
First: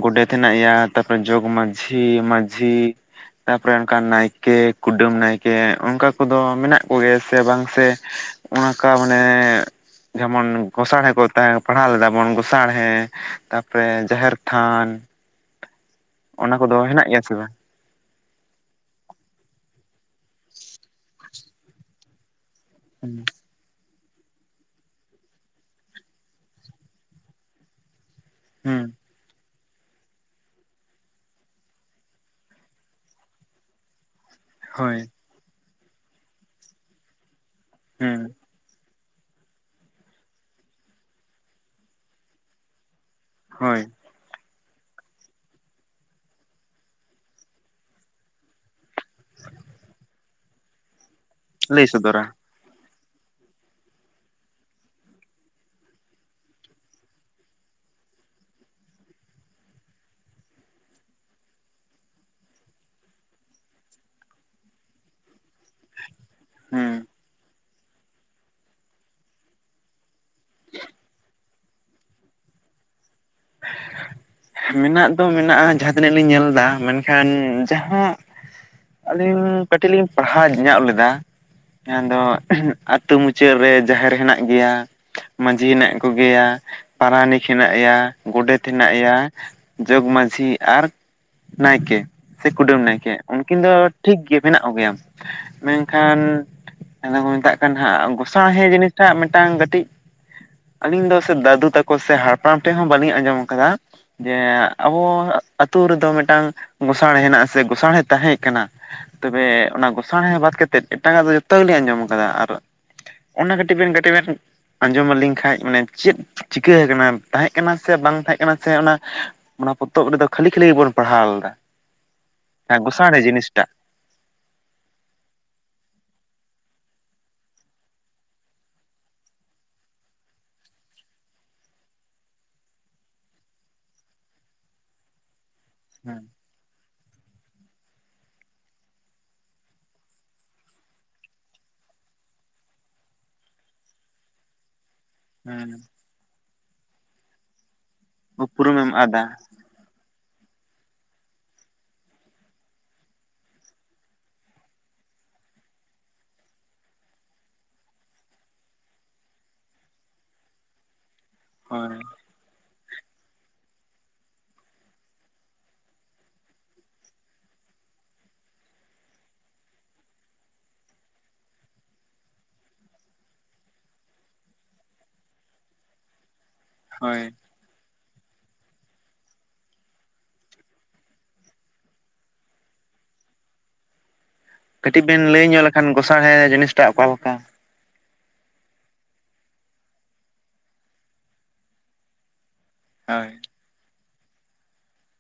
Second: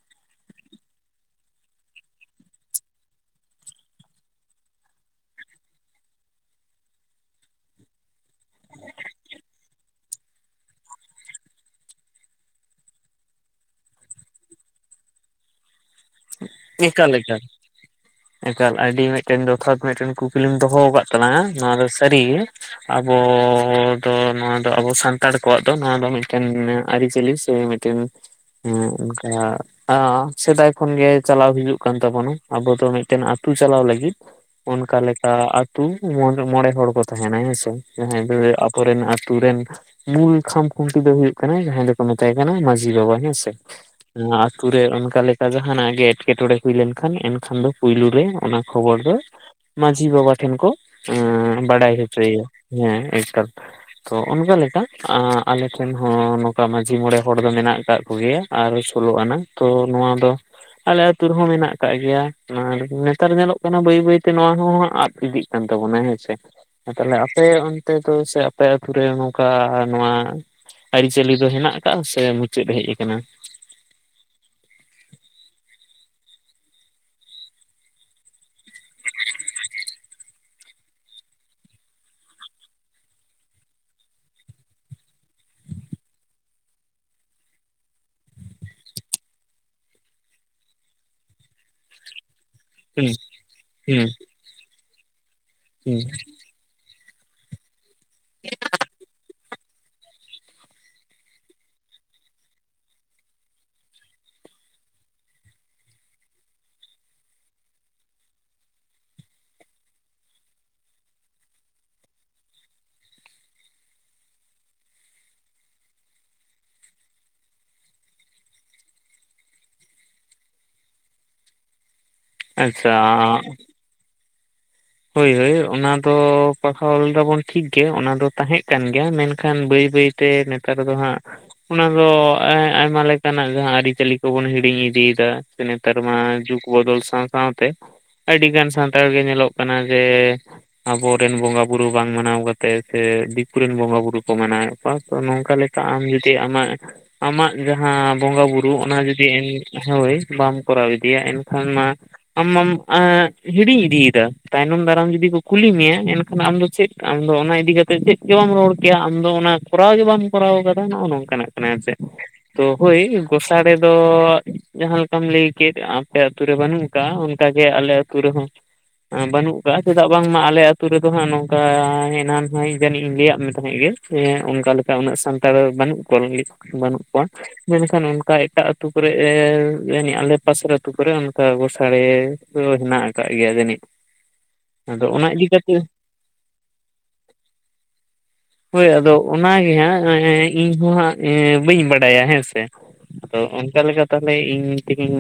ᱜᱚᱰᱮᱛ ᱦᱮᱱᱟᱜᱭᱟ ᱛᱟᱨ ᱯᱚᱨᱮ ᱡᱚᱜᱽ ᱢᱟᱹᱡᱷᱤ, ᱢᱟᱺᱡᱷᱤ ᱛᱟᱨᱯᱚᱨᱮ ᱚᱱᱠᱟ ᱱᱟᱭᱠᱮ ᱠᱩᱰᱟᱹᱢ ᱱᱟᱭᱠᱮ ᱚᱱᱠᱟ ᱠᱚᱫᱚ ᱢᱮᱱᱟᱜ ᱠᱚ ᱜᱮᱭᱟ ᱥᱮ ᱵᱟᱝ ᱥᱮᱼᱼ ᱚᱱᱠᱟ ᱢᱟᱱᱮᱼᱼ ᱡᱮᱢᱚᱱ ᱜᱚᱸᱥᱟᱲᱦᱮ ᱠᱚ ᱛᱟᱦᱮᱸ ᱯᱟᱲᱦᱟᱣ ᱞᱮᱫᱟ ᱵᱚᱱ ᱜᱚᱸᱥᱟᱲᱦᱮ ᱛᱟᱨ ᱯᱚᱨᱮ ᱡᱟᱦᱮᱨ ᱛᱷᱟᱱ ᱚᱱᱟ ᱠᱚᱫᱚ ᱦᱮᱱᱟᱜ ᱜᱮᱭᱟ ᱥᱮ ᱵᱟᱝ (unintelligible) ᱮᱠᱟᱞ ᱟᱹᱰᱤ ᱢᱤᱫᱴᱮᱱ ᱡᱚᱛᱷᱟᱛ ᱢᱤᱫᱴᱮᱱ ᱠᱩᱠᱞᱤᱢ ᱫᱚᱦᱚ ᱟᱠᱟᱫ ᱛᱟᱞᱟᱝ ᱱᱚᱣᱟ ᱫᱚ ᱥᱟᱹᱨᱤ ᱜᱮ ᱟᱵᱚᱻ ᱟᱫᱚ ᱱᱚᱣᱟ ᱫᱚ ᱟᱵᱚ ᱥᱟᱱᱛᱟᱲ ᱠᱚᱣᱟᱜ ᱫᱚ ᱱᱚᱣᱟ ᱫᱚ ᱢᱤᱫᱴᱮᱱ ᱟᱹᱨᱤᱪᱟᱹᱞᱤ ᱥᱮ ᱢᱤᱫᱴᱮᱱ ᱦᱩᱸ ᱚᱱᱠᱟ ᱟ ᱥᱮᱫᱟᱭ ᱚᱠᱷᱚᱱ ᱜᱮ ᱪᱟᱞᱟᱣ ᱦᱩᱭᱩᱜ ᱠᱟᱱ ᱛᱟᱵᱚᱱᱟ ᱟᱵᱚ ᱫᱚ ᱢᱤᱫᱴᱮᱱ ᱟᱹᱛᱩ ᱪᱟᱞᱟᱣ ᱞᱟᱹᱜᱤᱫ ᱚᱱᱠᱟ ᱦᱳᱭ (unintelligible) ᱟᱻ ᱟᱹᱛᱩ ᱢᱚᱬᱮ ᱦᱚᱲ ᱠᱚ ᱛᱟᱦᱮᱱᱟ ᱦᱮᱸᱥᱮ ᱦᱩᱸ ᱡᱟᱦᱟᱸᱭ ᱫᱚ (unintelligible) ᱠᱚᱨᱮᱱᱟᱜ ᱟᱹᱛᱩ ᱨᱮᱱ ᱢᱩᱞ ᱠᱷᱟᱢ ᱠᱷᱩᱱᱴᱤ ᱫᱚ ᱦᱩᱭᱩᱜ ᱠᱟᱱᱟ ᱡᱟᱦᱟᱸᱭ ᱫᱚᱠᱚ ᱢᱮᱛᱟᱭ ᱠᱟᱱᱟ ᱢᱟᱺᱡᱷᱤ ᱵᱟᱵᱟ ᱦᱮᱸᱥᱮ ᱦᱳᱭ ᱚᱱᱟ ᱟᱛᱳ ᱨᱮ ᱚᱱᱠᱟ ᱞᱮᱠᱼᱼ ᱡᱟᱦᱟᱱᱟᱜ ᱜᱮ ᱮᱸᱴᱠᱮ ᱴᱚᱬᱮ ᱦᱩᱭ ᱞᱮᱱ ᱠᱷᱟᱱ ᱮᱱᱠᱷᱟᱱ ᱫᱚ ᱯᱳᱭᱞᱳ ᱨᱮ ᱚᱱᱟ ᱠᱷᱚᱵᱚᱨ ᱫᱚᱼᱼ ᱢᱟᱺᱡᱷᱤ ᱵᱟᱵᱟ ᱴᱷᱮᱱ ᱠᱚ ᱮᱸ ᱞᱟᱹᱭ ᱵᱟᱰᱟᱭ ᱥᱚᱫᱚᱨᱟ ᱦᱚᱪᱚᱭᱮᱭᱟ ᱦᱮᱸ ᱮᱠᱟᱞ ᱛᱚ ᱚᱱᱠᱟ ᱞᱮᱠᱟ ᱟᱸ ᱟᱞᱮ ᱴᱷᱮᱱ ᱦᱚᱸ ᱱᱚᱝᱠᱟ ᱢᱟᱺᱡᱷᱤ ᱢᱚᱬᱮ ᱦᱚᱲ ᱫᱚ ᱢᱮᱱᱟᱜ ᱟᱠᱟᱫ ᱠᱚ ᱜᱮᱭᱟ ᱾ ᱟᱨ ᱥᱳᱞᱳ ᱟᱱᱟ ᱛᱚ ᱱᱚᱣᱟ ᱫᱚ ᱟᱞᱮ ᱟᱛᱳ ᱨᱮᱦᱚᱸ ᱢᱮᱱᱟᱜ ᱟᱠᱟᱜ ᱜᱮᱭᱟ ᱟᱨ ᱱᱮᱛᱟᱨ ᱧᱮᱞᱚᱜ ᱠᱟᱱᱟ ᱵᱟᱹᱭ ᱵᱟᱹᱭ ᱛᱮ ᱱᱚᱣᱟ ᱦᱚᱸ ᱟᱫ ᱤᱫᱤᱜᱼᱼ ᱠᱟᱱ ᱛᱟᱵᱚᱱᱟ ᱦᱮᱸᱥᱮ ᱦᱩᱸ ᱛᱟᱦᱞᱮ ᱟᱯᱮ ᱚᱱᱛᱮ ᱫᱚ ᱥᱮ ᱟᱯᱮ ᱟᱹᱛᱩ ᱨᱮ ᱱᱚᱝᱠᱟ ᱱᱚᱣᱟ ᱟᱹᱨᱤᱪᱟᱞᱤ ᱫᱚ ᱦᱮᱱᱟᱜ ᱟᱠᱟᱜᱼᱟ ᱥᱮ ᱢᱩᱪᱟᱹᱫ ᱦᱮᱡ ᱟᱠᱟᱱᱟ ᱾ ᱢᱮᱱᱟᱜ ᱫᱚ ᱢᱮᱱᱟᱜᱼᱟ ᱡᱟᱦᱟᱸ ᱛᱤᱱᱟᱹᱜ ᱞᱤᱧ ᱧᱮᱞ ᱮᱫᱟ ᱢᱮᱱ ᱠᱷᱟᱱ ᱡᱟᱦᱟᱸ ᱟᱹᱞᱤᱧ ᱠᱟᱹᱴᱤᱡ ᱞᱤᱧ ᱯᱟᱲᱦᱟᱣ ᱧᱚᱜ ᱞᱮᱫᱟ ᱟᱫᱚ ᱟᱹᱛᱩ ᱢᱩᱪᱟᱹᱫ ᱨᱮ ᱡᱟᱦᱮᱨ ᱦᱮᱱᱟᱜ ᱜᱮᱭᱟ ᱢᱟᱹᱡᱷᱤ ᱦᱮᱱᱟᱜ ᱠᱚ ᱜᱮᱭᱟ ᱯᱟᱨᱟᱱᱤᱠ ᱦᱮᱱᱟᱜᱭᱟ ᱜᱚᱰᱮᱛ ᱦᱮᱱᱟᱜᱭᱟ ᱡᱚᱜᱽ ᱢᱟᱺᱡᱷᱤ ᱟᱨ ᱱᱟᱭᱠᱮ ᱾ ᱥᱮ ᱠᱩᱰᱟᱹᱢ ᱦᱩᱸ ᱱᱟᱭᱠᱮ ᱩᱱᱠᱤᱱ ᱫᱚ ᱦᱩᱸ ᱴᱷᱤᱠ ᱜᱮ ᱢᱮᱱᱟᱜ ᱠᱚ ᱜᱮᱭᱟ ᱢᱮᱱ ᱦᱩᱸ ᱠᱷᱟᱱᱼᱼ ᱟ ᱫᱚ ᱠᱚ ᱢᱮᱛᱟᱜ ᱠᱟᱱ ᱦᱟᱸᱜ ᱜᱚᱸᱥᱟ ᱦᱮᱸ ᱡᱤᱱᱤᱥ ᱴᱟᱜ ᱢᱤᱫᱴᱟᱝ ᱠᱟᱹᱴᱤᱡ ᱟᱹᱞᱤᱧ ᱫᱚ ᱥᱮ ᱫᱟᱹᱫᱩ ᱛᱟᱠᱚ ᱥᱮ ᱦᱟᱯᱲᱟᱢ ᱴᱷᱮᱱ ᱦᱚᱸ ᱵᱟᱹᱞᱤᱧ ᱟᱸᱡᱚᱢ ᱟᱠᱟᱫᱟ ᱡᱮ ᱟᱵᱚ ᱟᱹᱛᱩ ᱨᱮ ᱫᱚ ᱢᱤᱫᱴᱟᱝ ᱜᱳᱥᱟᱸᱬᱮ ᱦᱮᱱᱟᱜᱼᱟ ᱥᱮ ᱜᱳᱥᱟᱸᱬᱮ ᱛᱟᱦᱮᱸ ᱠᱟᱱᱟ ᱾ ᱛᱚᱵᱮ ᱚᱱᱟ ᱜᱚᱸᱥᱟᱬᱮ ᱵᱟᱫ ᱠᱟᱛᱮᱫ ᱮᱴᱟᱜᱟᱜ ᱫᱚ ᱡᱚᱛᱚ ᱜᱮ ᱞᱤᱧ ᱟᱸᱡᱚᱢ ᱟᱠᱟᱫᱟ ᱟᱨ ᱚᱱᱟ ᱠᱟᱹᱴᱤᱡ ᱵᱮᱱ ᱠᱟᱹᱴᱤᱡ ᱵᱮᱱ ᱟᱸᱡᱚᱢ ᱟᱹᱞᱤᱧ ᱠᱷᱟᱱ ᱢᱟᱱᱮ ᱪᱮᱫ ᱪᱤᱠᱟᱹ ᱠᱟᱱᱟ ᱛᱟᱦᱮᱸᱫ ᱛᱟᱦᱮᱸ ᱠᱟᱱᱟ ᱥᱮ ᱵᱟᱝ ᱛᱟᱦᱮᱸ ᱠᱟᱱᱟ ᱥᱮ ᱚᱱᱟ ᱚᱱᱟ ᱯᱚᱛᱚᱵ ᱨᱮᱫᱚ ᱠᱷᱟᱹᱞᱤ ᱠᱷᱟᱹᱞᱤ ᱜᱮᱵᱚᱱ ᱯᱟᱲᱦᱟᱣ ᱞᱮᱫᱟ ᱾ ᱦᱮᱸ ᱟᱪᱪᱷᱟ ᱜᱚᱸᱥᱟᱬᱮ ᱡᱤᱱᱤᱥᱴᱟᱜ ᱦᱳᱭ ᱦᱳᱭ ᱚᱱᱟ ᱫᱚ ᱯᱟᱲᱦᱟᱣ ᱞᱮᱫᱟ ᱵᱚᱱ ᱴᱷᱤᱠ ᱜᱮ ᱚᱱᱟ ᱫᱚ ᱛᱟᱦᱮᱸ ᱠᱟᱱ ᱜᱮᱭᱟ ᱢᱮᱱ ᱠᱷᱟᱱ ᱵᱟᱹᱭ ᱵᱟᱹᱭ ᱛᱮ ᱱᱮᱛᱟᱨ ᱫᱚ ᱦᱟᱸᱜᱼᱼ ᱚᱱᱟ ᱫᱚ ᱮᱸ ᱟᱭᱢᱟ ᱞᱮᱠᱟᱱᱟᱜ ᱡᱟᱦᱟᱸ ᱟᱹᱨᱤᱪᱟᱹᱞᱤ ᱠᱚᱵᱚᱱ ᱦᱤᱲᱤᱧ ᱤᱫᱤᱭᱮᱫᱟ᱾ ᱱᱮᱛᱟᱨ ᱢᱟ ᱦᱮᱸ ᱡᱩᱜ ᱵᱚᱫᱚᱞ ᱥᱟᱶ ᱥᱟᱶᱛᱮ ᱟᱹᱰᱤ ᱜᱟᱱ ᱥᱟᱱᱛᱟᱲ ᱜᱮ ᱧᱮᱞᱚᱜ ᱠᱟᱱᱟ ᱡᱮ ᱟᱵᱚᱨᱮᱱ ᱵᱚᱸᱜᱟ ᱵᱩᱨᱩ ᱵᱟᱝ ᱢᱟᱱᱟᱣ ᱠᱟᱛᱮ ᱥᱮ ᱫᱤᱠᱩ ᱨᱮᱱ ᱵᱚᱸᱜᱟ ᱵᱩᱨᱩ ᱠᱚ ᱢᱟᱱᱟᱣᱮᱫ ᱛᱚ ᱱᱚᱝᱠᱟ ᱦᱮᱸ ᱞᱮᱠᱟ ᱟᱢ ᱡᱩᱫᱤ ᱟᱢᱟᱜ ᱟᱢᱟᱜ ᱡᱟᱦᱟᱸ ᱵᱚᱸᱜᱟ ᱵᱩᱨᱩ ᱩᱯᱨᱩᱢᱮᱢ ᱚᱱᱟ ᱟᱫᱟ ᱡᱩᱫᱤ ᱮᱢ ᱦᱳᱭ ᱵᱟᱢ ᱠᱚᱨᱟᱣ ᱤᱫᱤᱭᱟ ᱮᱱᱠᱷᱟᱱ ᱢᱟ ᱟᱢᱟᱢ ᱮᱸ ᱦᱤᱲᱤᱧ ᱤᱫᱤᱭᱮᱫᱟ᱾ ᱛᱟᱭᱱᱚᱢ ᱫᱟᱨᱟᱢ ᱡᱩᱫᱤ ᱠᱚ ᱠᱩᱞᱤ ᱢᱮᱭᱟ, ᱮᱱᱠᱷᱟᱱ ᱟᱢ ᱫᱚ ᱪᱮᱫ ᱟᱢᱫᱚ ᱚᱱᱟ ᱤᱫᱤ ᱠᱟᱛᱮ ᱪᱮᱫ ᱜᱮ ᱵᱟᱢ ᱨᱚᱲ ᱠᱮᱭᱟ ᱟᱢᱫᱚ ᱚᱱᱟ ᱠᱚᱨᱟᱣ ᱜᱮ ᱵᱟᱢ ᱠᱚᱨᱟᱣ ᱟᱠᱟᱫᱟ ᱱᱚᱜᱼᱚ ᱱᱚᱝᱠᱟᱱᱟᱜ ᱠᱟᱱᱟ ᱟᱨ ᱦᱳᱭ ᱪᱮᱫ᱾ ᱛᱚ ᱦᱳᱭ ᱜᱚᱸᱥᱟᱲᱮ ᱫᱚ ᱡᱟᱦᱟᱸ ᱞᱮᱠᱟᱢ ᱞᱟᱹᱭ ᱠᱮᱫ ᱟᱯᱮ ᱟᱛᱩ ᱨᱮ ᱵᱟᱹᱱᱩᱜ ᱠᱟᱜ-ᱟ ᱚᱱᱠᱟ ᱜᱮ ᱟᱞᱮ ᱟᱹᱛᱩ ᱨᱮᱦᱚᱸ ᱮᱸ ᱵᱟᱹᱱᱩᱜ ᱠᱟᱜ-ᱟ ᱪᱮᱫᱟᱜ ᱵᱟᱝ ᱢᱟ ᱟᱞᱮ ᱟᱹᱛᱩ ᱨᱮᱫᱚ ᱦᱟᱸᱜ ᱱᱚᱝᱠᱟ ᱮᱱᱟᱝ ᱦᱚᱸ ᱡᱟᱹᱱᱤᱡ ᱤᱧ ᱞᱟᱹᱭᱟᱫ ᱢᱮ ᱛᱟᱦᱮᱸᱫ ᱜᱮ᱾ ᱦᱮᱸ ᱚᱱᱠᱟ ᱞᱮᱠᱟ ᱩᱱᱟᱹᱜ ᱥᱟᱱᱛᱟᱲ ᱵᱟᱹᱱᱩᱜ ᱠᱚ ᱞᱟᱜᱤᱫ ᱵᱟᱹᱱᱩᱜ ᱠᱚᱣᱟ᱾ ᱦᱳᱭ ᱢᱮᱱᱠᱷᱟᱱ ᱚᱱᱠᱟ ᱮᱴᱟᱜ ᱟᱹᱛᱩ ᱠᱚᱨᱮ ᱮ ᱟᱞᱮ ᱯᱟᱥᱮᱨ ᱟᱹᱛᱩ ᱠᱚᱨᱮ ᱚᱱᱠᱟ ᱜᱚᱸᱥᱟᱲᱮ ᱫᱚ ᱦᱮᱱᱟᱜ ᱠᱟᱫ ᱜᱮᱭᱟ ᱡᱟᱱᱤᱡ᱾ ᱠᱟᱹᱴᱤᱡ ᱵᱮᱱ ᱞᱟᱹᱭ ᱧᱚᱜ ᱞᱮᱠᱷᱟᱱ ᱜᱚᱸᱥᱟᱬᱮ ᱡᱤᱱᱤᱥᱴᱟᱜ ᱚᱠᱟ ᱞᱮᱠᱟ? (inaudible) ᱦᱳᱭ ᱟᱫᱚ ᱚᱱᱟᱜᱮ ᱦᱟᱸᱜ ᱮᱸ ᱤᱧ ᱦᱟᱸᱜ ᱮᱸ ᱵᱟᱹᱧ ᱵᱟᱰᱟᱭᱟ, ᱦᱮᱸ ᱥᱮ᱾ ᱦᱳᱭ᱾ ᱛᱚ ᱚᱱᱠᱟ ᱞᱮᱠᱟ ᱛᱟᱦᱚᱞᱮ ᱤᱧ ᱛᱮᱜᱤᱧ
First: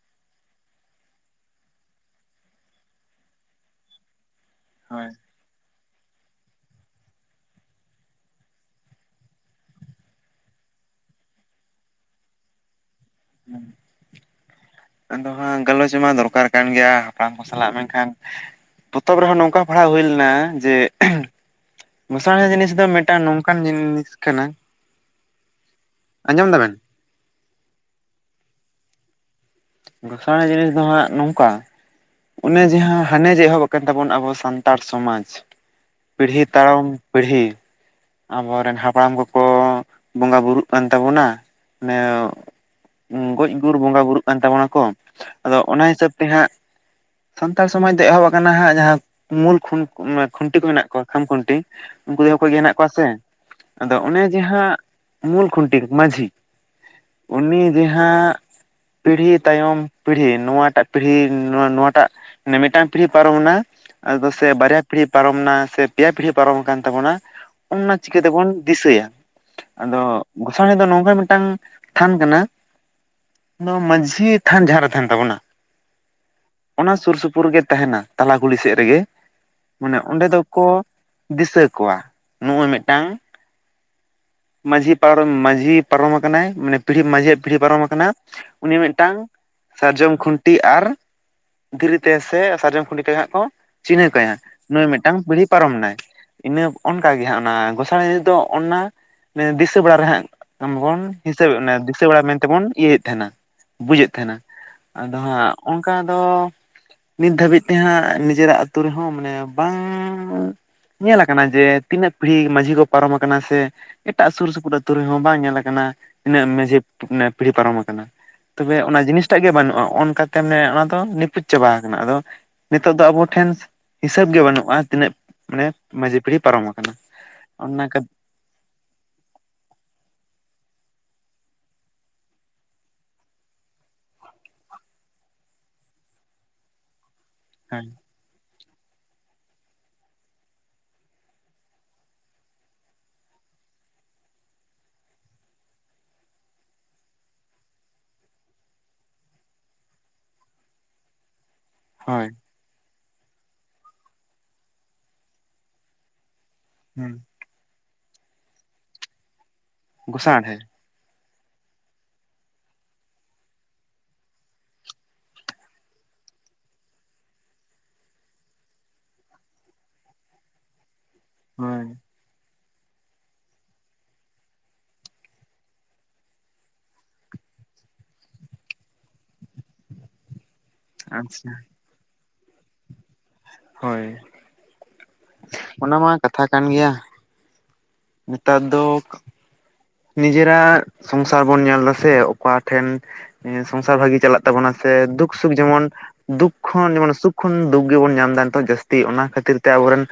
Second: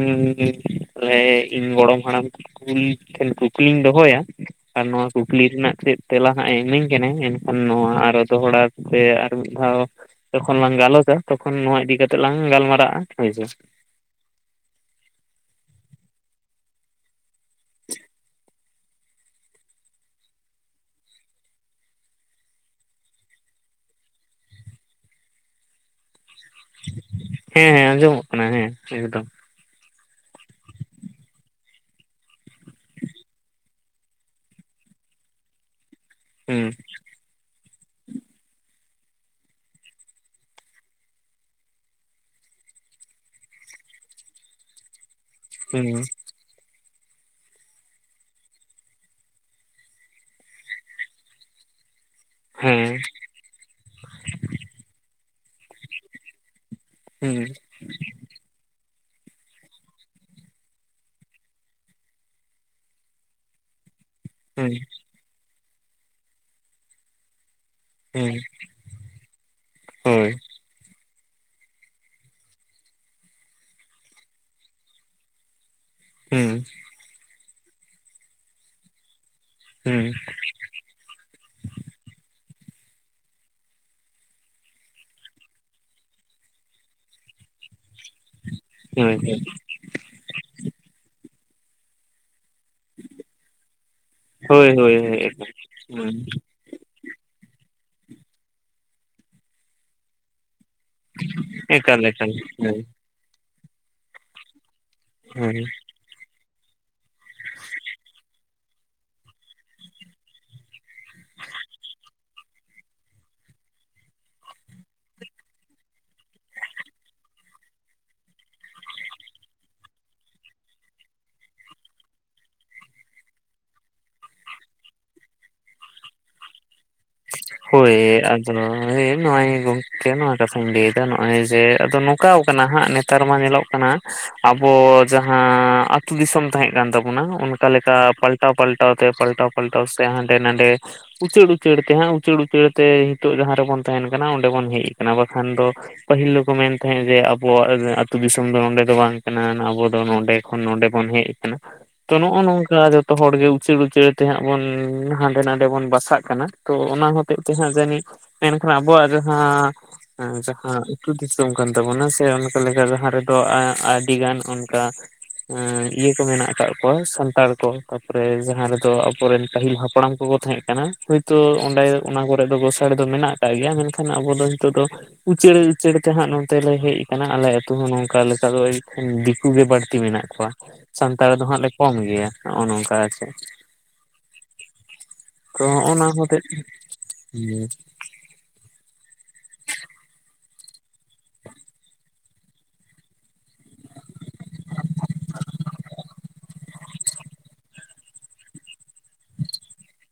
ᱢᱟᱱᱮ ᱤᱧ ᱜᱚᱲᱚᱢ ᱦᱟᱲᱟᱢ ᱠᱩᱞ ᱴᱷᱮᱱ ᱠᱩᱠᱞᱤᱧ ᱫᱚᱦᱚᱭᱟ, ᱟᱨ ᱦᱳᱭ ᱱᱚᱣᱟ ᱠᱩᱠᱞᱤ ᱨᱮᱱᱟᱜ ᱪᱮᱫ ᱛᱮᱞᱟ ᱦᱟᱸᱜ ᱮ ᱤᱢᱟᱹᱧ ᱠᱟᱱᱟᱭ, ᱮᱱᱠᱷᱟᱱ ᱱᱚᱣᱟ ᱟᱨᱚ ᱫᱚᱦᱲᱟ ᱥᱮ ᱟᱨ ᱢᱤᱫ ᱫᱷᱟᱣ ᱡᱚᱠᱷᱚᱱ ᱞᱟᱝ ᱜᱟᱞᱚᱪᱟ ᱛᱚᱠᱷᱚᱱ ᱱᱚᱣᱟ ᱤᱫᱤ ᱠᱟᱛᱮᱜ ᱞᱟᱝ ᱜᱟᱞᱢᱟᱨᱟᱜᱼᱟ ᱦᱳᱭ ᱥᱮ᱾ ᱟᱫᱚ ᱦᱟᱸᱜ ᱜᱟᱞᱚᱪ ᱢᱟ ᱫᱚᱨᱠᱟᱨ ᱠᱟᱱ ᱜᱮᱭᱟ, ᱦᱟᱯᱲᱟᱢ ᱠᱚ ᱥᱟᱞᱟᱜ ᱢᱮᱱᱠᱷᱟᱱ ᱛᱚᱛᱚᱵ ᱨᱮᱦᱚᱸ ᱱᱚᱝᱠᱟ ᱯᱟᱲᱦᱟᱣ ᱦᱩᱭ ᱞᱮᱱᱟ ᱡᱮ ᱜᱚᱸᱥᱟᱬᱦᱮ ᱡᱤᱱᱤᱥ ᱫᱚ ᱢᱤᱫᱴᱟᱝ ᱱᱚᱝᱠᱟᱱ ᱡᱤᱱᱤᱥ ᱠᱟᱱᱟ, ᱟᱸᱡᱚᱢ ᱫᱟᱵᱮᱱ? ᱦᱮᱸ ᱟᱸᱡᱚᱢᱚᱜ ᱠᱟᱱᱟ ᱦᱮᱸ ᱮᱠᱫᱚᱢ᱾ ᱜᱚᱸᱥᱟᱬᱮ ᱡᱤᱱᱤᱥ ᱫᱚ ᱦᱟᱸᱜ ᱱᱚᱝᱠᱟ ᱚᱱᱮ ᱡᱟᱦᱟᱸ ᱦᱟᱱᱮ ᱡᱮ ᱮᱦᱚᱵ ᱟᱠᱟᱱ ᱛᱟᱵᱚᱱ ᱟᱵᱚ ᱥᱟᱱᱛᱟᱲ ᱥᱚᱢᱟᱡᱽ ᱯᱤᱲᱦᱤ ᱦᱩᱸ ᱛᱟᱲᱚᱢ ᱯᱤᱲᱦᱤ᱾ ᱟᱵᱚᱨᱮᱱ ᱦᱟᱯᱲᱟᱢ ᱠᱚᱠᱚ ᱵᱚᱸᱜᱟ ᱵᱩᱨᱩᱜ ᱠᱟᱱ ᱛᱟᱵᱚᱱᱟ ᱢᱟᱱᱮ ᱩᱸ ᱜᱚᱡ ᱜᱩᱨ ᱵᱚᱸᱜᱟ ᱵᱩᱨᱩᱜ ᱠᱟᱱ ᱛᱟᱵᱚᱱᱟᱠᱚ ᱟᱫᱚ ᱚᱱᱟ ᱦᱩᱸ ᱦᱤᱥᱟᱹᱵ ᱛᱮ ᱦᱟᱸᱜ ᱥᱟᱱᱛᱟᱲ ᱥᱚᱢᱟᱡᱽ ᱫᱚ ᱮᱦᱚᱵ ᱟᱠᱟᱱᱟ ᱦᱟᱸᱜ ᱡᱟᱦᱟᱸ ᱢᱩᱞ ᱠᱷᱩᱱ ᱢᱟᱱᱮ ᱠᱷᱩᱱᱴᱤ ᱠᱚ ᱢᱮᱱᱟᱜ ᱠᱚᱣᱟ ᱠᱷᱟᱢ ᱠᱷᱩᱱᱴᱤ, ᱩᱱᱠᱩ ᱫᱚ ᱠᱷᱚᱡ ᱜᱮ ᱦᱮᱱᱟᱜ ᱠᱚᱣᱟ ᱦᱮᱸ ᱥᱮ, ᱟᱫᱚ ᱚᱱᱮ ᱡᱟᱦᱟᱸ ᱢᱩᱞ ᱠᱷᱩᱱᱴᱤ ᱢᱟᱺᱡᱷᱤ, ᱦᱩᱸ ᱩᱱᱤ ᱡᱟᱦᱟᱸ ᱯᱤᱲᱦᱤ ᱛᱟᱭᱚᱢ ᱯᱤᱲᱦᱤ ᱱᱚᱣᱟᱴᱟᱜ ᱯᱤᱲᱦᱤ ᱱᱚᱣᱟ ᱱᱚᱣᱟᱴᱟᱜ ᱱᱮ ᱢᱤᱫᱴᱟᱝ ᱯᱤᱲᱦᱤ ᱯᱟᱨᱚᱢ ᱱᱟ, ᱟᱫᱚ ᱥᱮ ᱦᱩᱸ ᱵᱟᱨᱭᱟ ᱯᱤᱲᱦᱤ ᱯᱟᱨᱚᱢ ᱱᱟ ᱥᱮ ᱯᱮᱭᱟ ᱯᱤᱲᱦᱤ ᱯᱟᱨᱚᱢ ᱟᱠᱟᱱ ᱛᱟᱵᱚᱱᱟ ᱚᱱᱱᱟ ᱪᱤᱠᱟᱹ ᱦᱩᱸ ᱛᱮᱵᱚᱱ ᱫᱤᱥᱟᱹᱭᱟ, ᱟᱫᱚ ᱦᱳᱭ ᱜᱚᱸᱥᱟᱬᱮ ᱫᱚ ᱱᱚᱝᱠᱟ ᱢᱤᱫᱴᱟᱝ ᱛᱷᱟᱱ ᱠᱟᱱᱟ ᱱᱚᱣᱟ ᱢᱟᱺᱡᱷᱤ ᱛᱷᱟᱱ ᱡᱟᱦᱟᱸᱨᱮ ᱛᱟᱦᱮᱱ ᱛᱟᱵᱚᱱᱟ ᱦᱮᱸ᱾ ᱚᱱᱟ ᱥᱩᱨ ᱥᱩᱯᱩᱨ ᱨᱮᱜᱮ ᱛᱟᱦᱮᱱᱟ, ᱛᱟᱞᱟ ᱠᱩᱞᱦᱤ ᱥᱮᱫ ᱨᱮᱜᱮ, ᱢᱟᱱᱮ ᱦᱩᱸ ᱚᱸᱰᱮ ᱫᱚ ᱠᱚ ᱫᱤᱥᱟᱹ ᱠᱚᱣᱟ ᱱᱚᱜᱼᱚᱭ ᱢᱤᱫᱴᱟᱝ ᱢᱟᱺᱡᱷᱤ ᱯᱟᱨᱚᱢ ᱢᱟᱺᱡᱷᱤ ᱯᱟᱨᱚᱢ ᱟᱠᱟᱱᱟᱭ ᱢᱟᱱᱮ ᱯᱤᱲᱦᱤ ᱢᱟᱡᱷᱤᱭᱟᱜ ᱯᱤᱲᱦᱤ ᱯᱟᱨᱚᱢ ᱟᱠᱟᱱᱟ ᱩᱱᱤ ᱦᱳᱭ ᱢᱤᱫᱴᱟᱝ ᱥᱟᱨᱡᱚᱢ ᱠᱷᱩᱱᱴᱤ ᱟᱨ ᱫᱷᱤᱨᱤ ᱛᱮ ᱥᱮ ᱥᱟᱨᱡᱚᱢ ᱠᱷᱛᱮ ᱦᱟᱸᱜ ᱠᱚ ᱪᱤᱱᱦᱟᱹ ᱠᱟᱭᱟ ᱦᱳᱭ ᱱᱩᱭ ᱦᱳᱭ ᱦᱳᱭ ᱢᱤᱫᱴᱟᱝ ᱦᱳᱭ ᱯᱤᱲᱦᱤ ᱮᱠᱟᱞ ᱯᱟᱨᱚᱢ ᱱᱟᱭ ᱦᱩᱸ ᱤᱱᱟᱹ ᱚᱱᱠᱟᱜ ᱜᱮ ᱦᱟᱸᱜ ᱚᱱᱟ ᱜᱚᱸᱥᱟᱬᱮ ᱫᱚ ᱚᱱᱟ ᱫᱤᱥᱟᱹ ᱵᱟᱲᱟ ᱨᱮ ᱦᱟᱸᱜ ᱵᱚᱱ ᱦᱤᱥᱟᱹᱵᱮᱫ ᱮᱠᱟᱞ ᱫᱤᱥᱟᱹ ᱵᱟᱲᱟ ᱮᱠᱟᱞ ᱢᱮᱱᱛᱮᱵᱚᱱ ᱦᱳᱭ ᱤᱭᱟᱹᱭᱮᱫ ᱛᱟᱦᱮᱱᱟ ᱵᱩᱡᱮᱫ ᱛᱟᱦᱮᱱᱟ ᱾ ᱟᱫᱚ ᱦᱟᱸᱜ ᱦᱳᱭ ᱚᱱᱠᱟ ᱫᱚ ᱱᱤᱛ ᱫᱷᱟᱹᱵᱤᱡ ᱛᱮ ᱦᱟᱸᱜ ᱱᱤᱡᱮᱨᱟᱜ, ᱟᱹᱛᱩ ᱨᱮᱦᱚᱸ ᱢᱟᱱᱮ ᱵᱟᱝ, ᱧᱮᱞᱟ ᱟᱠᱟᱱᱟ, ᱡᱮ ᱛᱤᱱᱟᱹᱜ ᱯᱤᱲᱦᱤ ᱢᱟᱺᱡᱷᱤ ᱠᱚ ᱯᱟᱨᱚᱢ ᱟᱠᱟᱱᱟ ᱥᱮ ᱮᱴᱟᱜ ᱥᱩᱨ ᱥᱩᱯᱩᱨ ᱟ ᱟᱹᱛᱩ ᱨᱮᱦᱚᱸ ᱵᱟᱝ ᱧᱮᱞ ᱟᱠᱟᱱᱟ ᱩᱱᱟᱹᱜ ᱢᱟᱡᱷᱮ ᱯᱤᱲᱦᱤ ᱯᱟᱨᱚᱢ ᱟᱠᱟᱱᱟ ᱾ ᱛᱚᱵᱮ ᱚᱱᱟ ᱡᱤᱱᱤᱥᱴᱟᱜ ᱜᱮ ᱵᱟᱹᱱᱩᱜᱼᱟ ᱚᱱᱠᱟᱛᱮ ᱚᱱᱟ ᱫᱚ ᱱᱤᱯᱩᱫ ᱪᱟᱵᱟ ᱟᱠᱟᱱᱟ ᱟᱫᱚ, ᱱᱤᱛᱚᱜ ᱫᱚ ᱟᱵᱚ ᱴᱷᱮᱱ ᱦᱤᱥᱟᱹᱵ ᱜᱮ ᱵᱟᱹᱱᱩᱜᱼᱟ, ᱛᱤᱱᱟᱹᱜ ᱢᱟᱱᱮ ᱢᱟᱺᱡᱷᱤ ᱯᱤᱲᱦᱤ ᱯᱟᱨᱚᱢ ᱟᱠᱟᱱᱟ ᱾ ᱦᱳᱭ ᱟᱨ (inaudible) ᱦᱮᱸ ᱚᱜᱚᱭ ᱜᱚᱝᱠᱮ ᱱᱚᱣᱟ ᱠᱟᱛᱷᱟᱧ ᱞᱟᱹᱭᱮᱫᱟ, ᱱᱚᱜᱼᱚᱭ ᱡᱮ ᱟᱫᱚ ᱱᱚᱝᱠᱟᱣ ᱠᱟᱱᱟ ᱦᱟᱸᱜ ᱱᱮᱛᱟᱨ ᱢᱟ ᱧᱮᱞᱚᱜ ᱼᱼ ᱠᱟᱱᱟ। ᱟᱵᱚ ᱡᱟᱦᱟᱸ ᱟᱹᱛᱩ ᱫᱤᱥᱚᱢ ᱛᱟᱦᱮᱸᱜ ᱠᱟᱱ ᱛᱟᱵᱚᱱᱟ, ᱚᱱᱟ ᱠᱟ ᱞᱮᱠᱟ ᱯᱟᱞᱴᱟᱣ ᱯᱟᱞᱴᱟᱣ ᱛᱮ, ᱯᱟᱞᱴᱟᱣ ᱯᱟᱞᱴᱟᱣ ᱥᱮ ᱦᱟᱸᱰᱮ ᱱᱟᱰᱮ ᱩᱪᱟᱹᱲ ᱩᱪᱟᱹᱲ ᱛᱮ ᱦᱟᱸᱜ ᱩᱪᱟᱹᱲ ᱩᱪᱟᱹᱲ ᱛᱮ, ᱱᱤᱛᱚᱜ ᱡᱟᱦᱟᱸ ᱨᱮᱵᱚᱱ ᱛᱟᱦᱮᱱ ᱠᱟᱱᱟ ᱚᱸᱰᱮ ᱵᱚᱱ ᱦᱮᱡ ᱟᱠᱟᱱᱟ। ᱵᱟᱠᱷᱟᱱ ᱫᱚ ᱯᱟᱹᱦᱤᱞ ᱫᱚᱠᱚ ᱢᱮᱱ ᱛᱟᱦᱮᱸᱫ ᱡᱮ ᱟᱵᱚᱣᱟᱜ ᱟᱹᱛᱩ ᱫᱤᱥᱚᱢ ᱫᱚ ᱱᱚᱰᱮ ᱫᱚ ᱵᱟᱝ ᱠᱟᱱᱟ। ᱟᱵᱚ ᱫᱚ ᱱᱚᱰᱮ ᱠᱷᱚᱱ ᱱᱚᱰᱮ ᱵᱚᱱ ᱦᱮᱡ ᱟᱠᱟᱱᱟ ᱾ ᱛᱚ ᱦᱳᱭ ᱱᱚᱜᱼᱚᱭ ᱱᱚᱝᱠᱟ ᱡᱷᱚᱛᱚ ᱦᱚᱲ ᱜᱮ ᱩᱪᱟᱹᱲ ᱩᱪᱟᱹᱲ ᱛᱮᱦᱟᱸᱜ ᱵᱚᱱ ᱦᱟᱸᱰᱮ ᱱᱟᱰᱮ ᱵᱚᱱ ᱵᱟᱥᱟᱜ ᱠᱟᱱᱟ। ᱛᱚ ᱚᱱᱟ ᱦᱩᱸ ᱦᱚᱛᱮᱡ ᱛᱮᱦᱟᱸᱜ ᱡᱟᱹᱱᱤᱡ, ᱢᱮᱱᱠᱷᱟᱱ ᱟᱵᱚᱣᱟᱜ ᱡᱟᱦᱟᱸ ᱜᱚᱥᱟᱬ ᱦᱮᱸ ᱡᱟᱦᱟᱸ ᱟᱛᱩ ᱫᱤᱥᱚᱢ ᱠᱟᱱ ᱛᱟᱵᱚᱱᱟ। ᱥᱮ ᱚᱱᱠᱟ ᱞᱮᱠᱟ ᱡᱟᱦᱟᱸ ᱨᱮᱫᱚ ᱟ ᱟᱹᱰᱤ ᱜᱟᱱ ᱚᱱᱠᱟ ᱤᱭᱟᱹ ᱠᱚ ᱢᱮᱱᱟᱜ ᱟᱠᱟᱫ ᱠᱚᱣᱟ, ᱥᱟᱱᱛᱟᱲ ᱠᱚ। ᱛᱟᱯᱚᱨᱮ ᱡᱟᱦᱟᱸ ᱨᱮᱫᱚ ᱟᱵᱚᱨᱮᱱ ᱯᱟᱹᱦᱤᱞ ᱦᱟᱯᱲᱟᱢ ᱠᱚᱠᱚ ᱛᱟᱦᱮᱸᱜ ᱠᱟᱱᱟ, ᱦᱳᱭᱛᱳ ᱚᱸᱰᱮ ᱦᱳᱭ ᱚᱱᱟ ᱠᱚᱨᱮ ᱫᱚ ᱜᱳᱥᱟᱲᱤ ᱫᱚ ᱢᱮᱱᱟᱜ ᱟᱠᱟᱜ ᱜᱮᱭᱟ। ᱢᱮᱱᱠᱷᱟᱱ ᱟᱵᱚ ᱫᱚ ᱱᱤᱛᱚᱜ ᱫᱚ ᱩᱪᱟᱹᱲ ᱩᱪᱟᱹᱲ ᱛᱮ ᱦᱟᱸᱜ ᱱᱚᱛᱮ ᱞᱮ ᱦᱮᱡ ᱟᱠᱟᱱᱟ। ᱟᱞᱮ ᱟᱛᱩ ᱦᱚᱸ ᱱᱚᱝᱠᱟ ᱞᱮᱠᱟ ᱫᱚ ᱮᱱᱠᱷᱟᱱ ᱫᱤᱠᱩ ᱜᱮ ᱵᱟᱹᱲᱛᱤ ᱢᱮᱱᱟᱜ ᱠᱚᱣᱟ। ᱥᱟᱱᱛᱟᱲ ᱫᱚ ᱟᱪᱪᱷᱟ ᱦᱟᱸᱜ ᱞᱮ ᱠᱚᱢ ᱜᱮᱭᱟ, ᱱᱚᱜᱼᱚ ᱱᱚᱝᱠᱟ ᱟᱨ ᱪᱮᱫ ᱾ ᱦᱳᱭ ᱾ ᱛᱚ ᱦᱚᱸᱜᱼᱚᱱᱟ ᱦᱚᱛᱮᱡ ᱠᱟᱛᱷᱟ ᱛᱮ ᱠᱟᱱ ᱜᱮᱭᱟ ᱦᱮᱸ। ᱱᱮᱛᱟᱨ ᱫᱚ ᱱᱤᱡᱮᱨᱟᱜ ᱥᱚᱝᱥᱟᱨ ᱵᱚᱱ ᱧᱮᱞ ᱮᱫᱟ। ᱥᱮ ᱚᱠᱟ ᱴᱷᱮᱱ ᱥᱚᱝᱥᱟᱨ ᱵᱷᱟᱜᱤ ᱪᱟᱞᱟᱜ ᱛᱟᱵᱚᱱᱟ, ᱥᱮ ᱫᱩᱠᱷ ᱥᱩᱠᱷ ᱡᱮᱢᱚᱱ ᱫᱩᱠᱷ ᱠᱷᱚᱱ ᱡᱮᱢᱚᱱ ᱥᱩᱠᱷ ᱠᱷᱚᱱ ᱫᱩᱠᱷ ᱜᱮᱵᱚᱱ ᱧᱟᱢ ᱮᱫᱟ ᱱᱤᱛᱚᱜ ᱡᱟᱹᱥ ᱛᱤ। ᱚᱱᱟ ᱠᱷᱟᱹᱛᱤᱨ ᱛᱮ ᱟᱵᱚᱨᱮᱱ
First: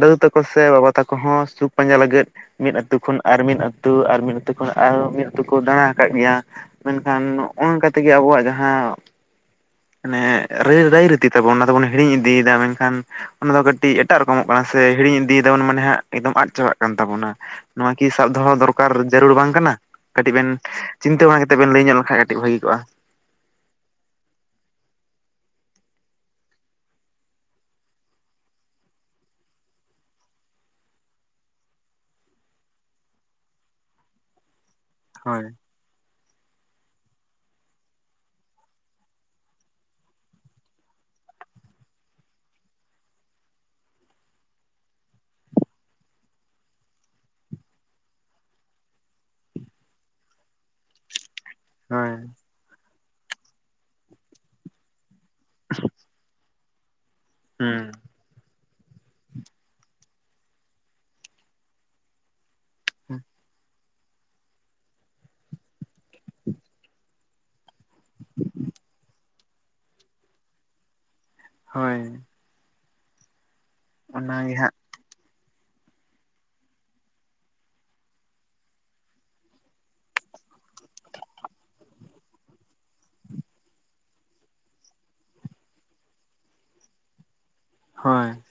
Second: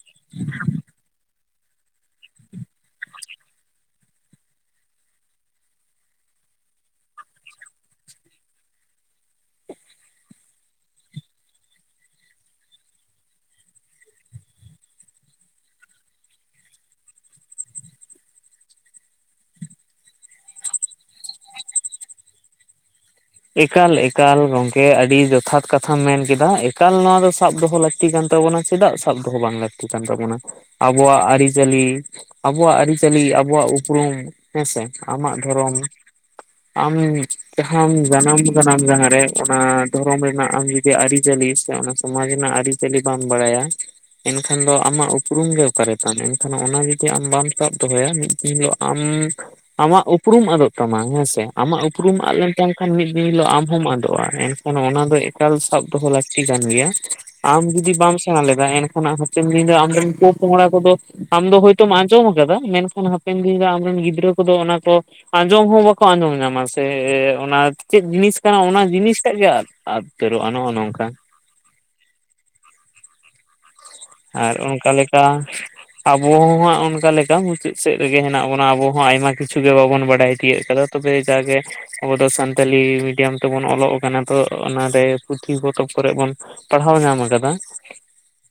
ᱫᱟᱫᱩ ᱛᱟᱠᱚ ᱥᱮ ᱵᱟᱵᱟ ᱛᱟᱠᱚ ᱦᱚᱸ ᱥᱩᱠᱷ ᱯᱟᱸᱡᱟ ᱞᱟᱹᱜᱤᱫ, ᱢᱤᱫ ᱟᱹᱛᱩ ᱠᱷᱚᱱ ᱟᱨ ᱢᱤᱫ ᱟᱹᱛᱩ ᱟᱨ ᱢᱤᱫ ᱟᱹᱛᱩ ᱠᱷᱚᱱ ᱟᱨ ᱢᱤᱫ ᱟᱹᱛᱩ ᱠᱚ ᱫᱟᱬᱟ ᱟᱠᱟᱫ ᱜᱮᱭᱟ ᱾ ᱢᱮᱱᱠᱷᱟᱱ, ᱱᱚᱜ ᱱᱚᱝᱠᱟ ᱛᱮᱜᱮ ᱟᱵᱚᱣᱟᱜ ᱡᱟᱦᱟᱸ ᱢᱟᱱᱮ ᱨᱟᱹᱭ ᱨᱟᱭ ᱨᱤᱛᱤ ᱛᱟᱵᱚᱱ ᱚᱱᱟ ᱫᱚᱵᱚᱱ ᱦᱤᱲᱤᱧ ᱤᱫᱤᱭᱮᱫᱟ। ᱢᱮᱱᱠᱷᱟᱱ, ᱚᱱᱟ ᱫᱚ ᱠᱟᱹᱴᱤᱡ ᱮᱴᱟᱜ ᱨᱚᱠᱚᱢᱚᱜ ᱠᱟᱱᱟ ᱥᱮ, ᱦᱤᱲᱤᱧ ᱤᱫᱤᱭᱮᱫᱟ ᱵᱚᱱ। ᱢᱟᱱᱮ ᱮᱠᱫᱚᱢ ᱟᱫ ᱪᱟᱵᱟᱜ ᱠᱟᱱ ᱛᱟᱵᱚᱱᱟ। ᱱᱚᱣᱟ ᱠᱤ ᱥᱟᱵ ᱫᱚᱦᱚ ᱫᱚᱨᱠᱟᱨ ᱡᱟᱹᱨᱩᱲ ᱵᱟᱝ ᱠᱟᱱᱟ? ᱠᱟᱹᱴᱤᱡ ᱵᱮᱱ ᱪᱤᱱᱛᱟᱹ ᱵᱟᱲᱟ ᱠᱟᱛᱮ ᱵᱮᱱ ᱞᱟᱹᱭ ᱧᱚᱜ ᱞᱮᱱᱠᱷᱟᱡ ᱠᱟᱹᱴᱤᱡ ᱵᱷᱟᱹᱜᱤ ᱠᱚᱜᱼᱟ ᱾ ᱮᱠᱟᱞ ᱮᱠᱟᱞ ᱜᱚᱝᱠᱮ ᱟᱹᱰᱤ ᱡᱚᱛᱷᱟᱛ ᱠᱟᱛᱷᱟᱢ ᱢᱮᱱ ᱠᱮᱫᱟ। ᱮᱠᱟᱞ ᱱᱚᱣᱟ ᱫᱚ ᱥᱟᱵ ᱫᱚᱦᱚ ᱞᱟᱹᱠ ᱛᱤ ᱠᱟᱱ ᱛᱟᱵᱚᱱᱟ, ᱪᱮᱫᱟᱜ ᱥᱟᱵ ᱫᱚᱦᱚ ᱵᱟᱝ ᱞᱟᱹᱠᱛᱤ ᱠᱟᱱ ᱛᱟᱵᱚᱱᱚ? ᱟᱵᱩᱣᱟᱜ ᱟᱹᱨᱤᱪᱟᱹᱞᱤ, ᱟᱵᱩᱣᱟᱜ ᱟᱹᱨᱤᱪᱟᱹᱞᱤ ᱟᱵᱚᱣᱟᱜ ᱩᱯᱨᱩᱢ ᱦᱮᱸᱥᱮ ᱾ ᱟᱢᱟᱜ ᱦᱳᱭ ᱫᱷᱚᱨᱚᱢ। ᱟᱢ ᱡᱟᱦᱟᱸᱢ ᱡᱟᱱᱟᱢ ᱡᱟᱱᱟᱢ ᱡᱟᱦᱟᱸ ᱨᱮ, ᱚᱱᱟ ᱫᱷᱚᱨᱚᱢ ᱨᱮᱱᱟᱜ ᱟᱢ ᱡᱩᱫᱤ ᱟᱹᱨᱤᱪᱟᱹᱞᱤ, ᱥᱮ ᱚᱱᱟ ᱥᱚᱢᱟᱡ ᱨᱮᱱᱟᱜ ᱟᱹᱨᱤ ᱪᱟᱹᱞᱤ ᱵᱟᱢ ᱵᱟᱲᱟᱭᱟ। ᱮᱱᱠᱷᱟᱱ ᱫᱚ ᱟᱢᱟᱜ ᱩᱯᱨᱩᱢ ᱜᱮ ᱚᱠᱟᱨᱮ ᱛᱟᱢ? ᱮᱱᱠᱷᱟᱱ ᱚᱱᱟ ᱡᱚᱫᱤ ᱟᱢ ᱵᱟᱢ ᱥᱟᱵ ᱫᱚᱦᱚᱭᱟ, ᱢᱤᱫ ᱫᱤᱱ ᱦᱤᱞᱚᱜ ᱟᱢ ᱟᱢᱟᱜ ᱩᱯᱨᱩᱢ ᱟᱫᱚᱜ ᱛᱟᱢᱟ। ᱦᱮᱸᱥᱮ? ᱟᱢᱟᱜ ᱦᱳᱭ ᱩᱯᱨᱩᱢ ᱟᱫ ᱞᱮᱱᱛᱟᱢ ᱠᱷᱟᱱ ᱢᱤᱫ ᱫᱤᱱ ᱦᱤᱞᱳᱜ ᱟᱢ ᱦᱚᱢ ᱟᱫᱚᱜᱼᱟ। ᱮᱱᱠᱷᱟᱱ ᱚᱱᱟ ᱫᱚ ᱮᱠᱟᱞ ᱥᱟᱵ ᱫᱚᱦᱚ ᱞᱟᱹᱠᱛᱤ ᱠᱟᱱ ᱜᱮᱭᱟ। ᱟᱢ ᱦᱩᱸ ᱡᱩᱫᱤ ᱵᱟᱢ ᱥᱮᱬᱟ ᱞᱮᱫᱟ ᱮᱱᱠᱷᱟᱱ ᱚᱱᱟ ᱪᱮᱢ (unintelligible) ᱟᱢᱨᱮᱱ ᱯᱚ ᱯᱚᱝᱲᱟ ᱠᱚᱫᱚ ᱟᱢ ᱫᱚ ᱦᱚᱭᱛᱚᱢ ᱟᱸᱡᱚᱢ ᱟᱠᱟᱫᱟ, ᱢᱮᱱᱠᱷᱟᱱ ᱦᱟᱯᱮᱱ ᱫᱤᱱ ᱨᱮ ᱟᱢ ᱨᱮᱱ ᱜᱤᱫᱽᱨᱟᱹ ᱠᱚᱫᱚ ᱚᱱᱟ ᱠᱚ ᱟᱸᱡᱚᱢ ᱦᱚᱸ ᱵᱟᱠᱚ ᱟᱸᱡᱚᱢ ᱧᱟᱢᱟ ᱥᱮᱻ ᱚᱱᱟ ᱪᱮᱫ ᱡᱤᱱᱤᱥ ᱠᱟᱱᱟ ᱚᱱᱟ ᱡᱤᱱᱤᱥ ᱴᱟᱜ ᱜᱮ ᱟᱫ ᱟᱫ ᱩᱛᱟᱹᱨᱚᱜᱼᱟ ᱱᱚᱜᱼᱚ ᱱᱚᱝᱠᱟ। ᱦᱳᱭ ᱟᱨ ᱚᱱᱟᱜᱮ ᱦᱟᱸᱜ ᱚᱱᱠᱟ ᱞᱮᱠᱟ ᱟᱵᱚ ᱦᱚᱸ ᱦᱟᱸᱜ ᱚᱱᱠᱟ ᱞᱮᱠᱟ ᱢᱩᱪᱟᱹᱫ ᱥᱮᱫ ᱨᱮᱜᱮ ᱦᱮᱱᱟᱜ ᱵᱚᱱᱟ। ᱟᱵᱚ ᱦᱚᱸ ᱟᱭᱢᱟ ᱠᱤᱪᱷᱩ ᱜᱮ ᱵᱟᱵᱚᱱ ᱵᱟᱰᱟᱭ ᱛᱤᱭᱟᱹᱜ ᱠᱟᱫᱟ। ᱛᱚᱵᱮ ᱡᱟᱜᱮ ᱟᱵᱚ ᱫᱚ ᱥᱟᱱᱛᱟᱞᱤ ᱢᱤᱰᱤᱭᱟᱢ ᱛᱮᱵᱚᱱ ᱚᱞᱚᱜ ᱠᱟᱱᱟ ᱛᱚ ᱚᱱᱟᱨᱮ ᱯᱩᱸᱛᱷᱤ ᱯᱚᱛᱚᱵᱽ ᱠᱚᱨᱮᱜ ᱵᱚᱱ ᱯᱟᱲᱦᱟᱣ ᱧᱟᱢ ᱟᱠᱟᱫᱟ᱾ ᱦᱳᱭ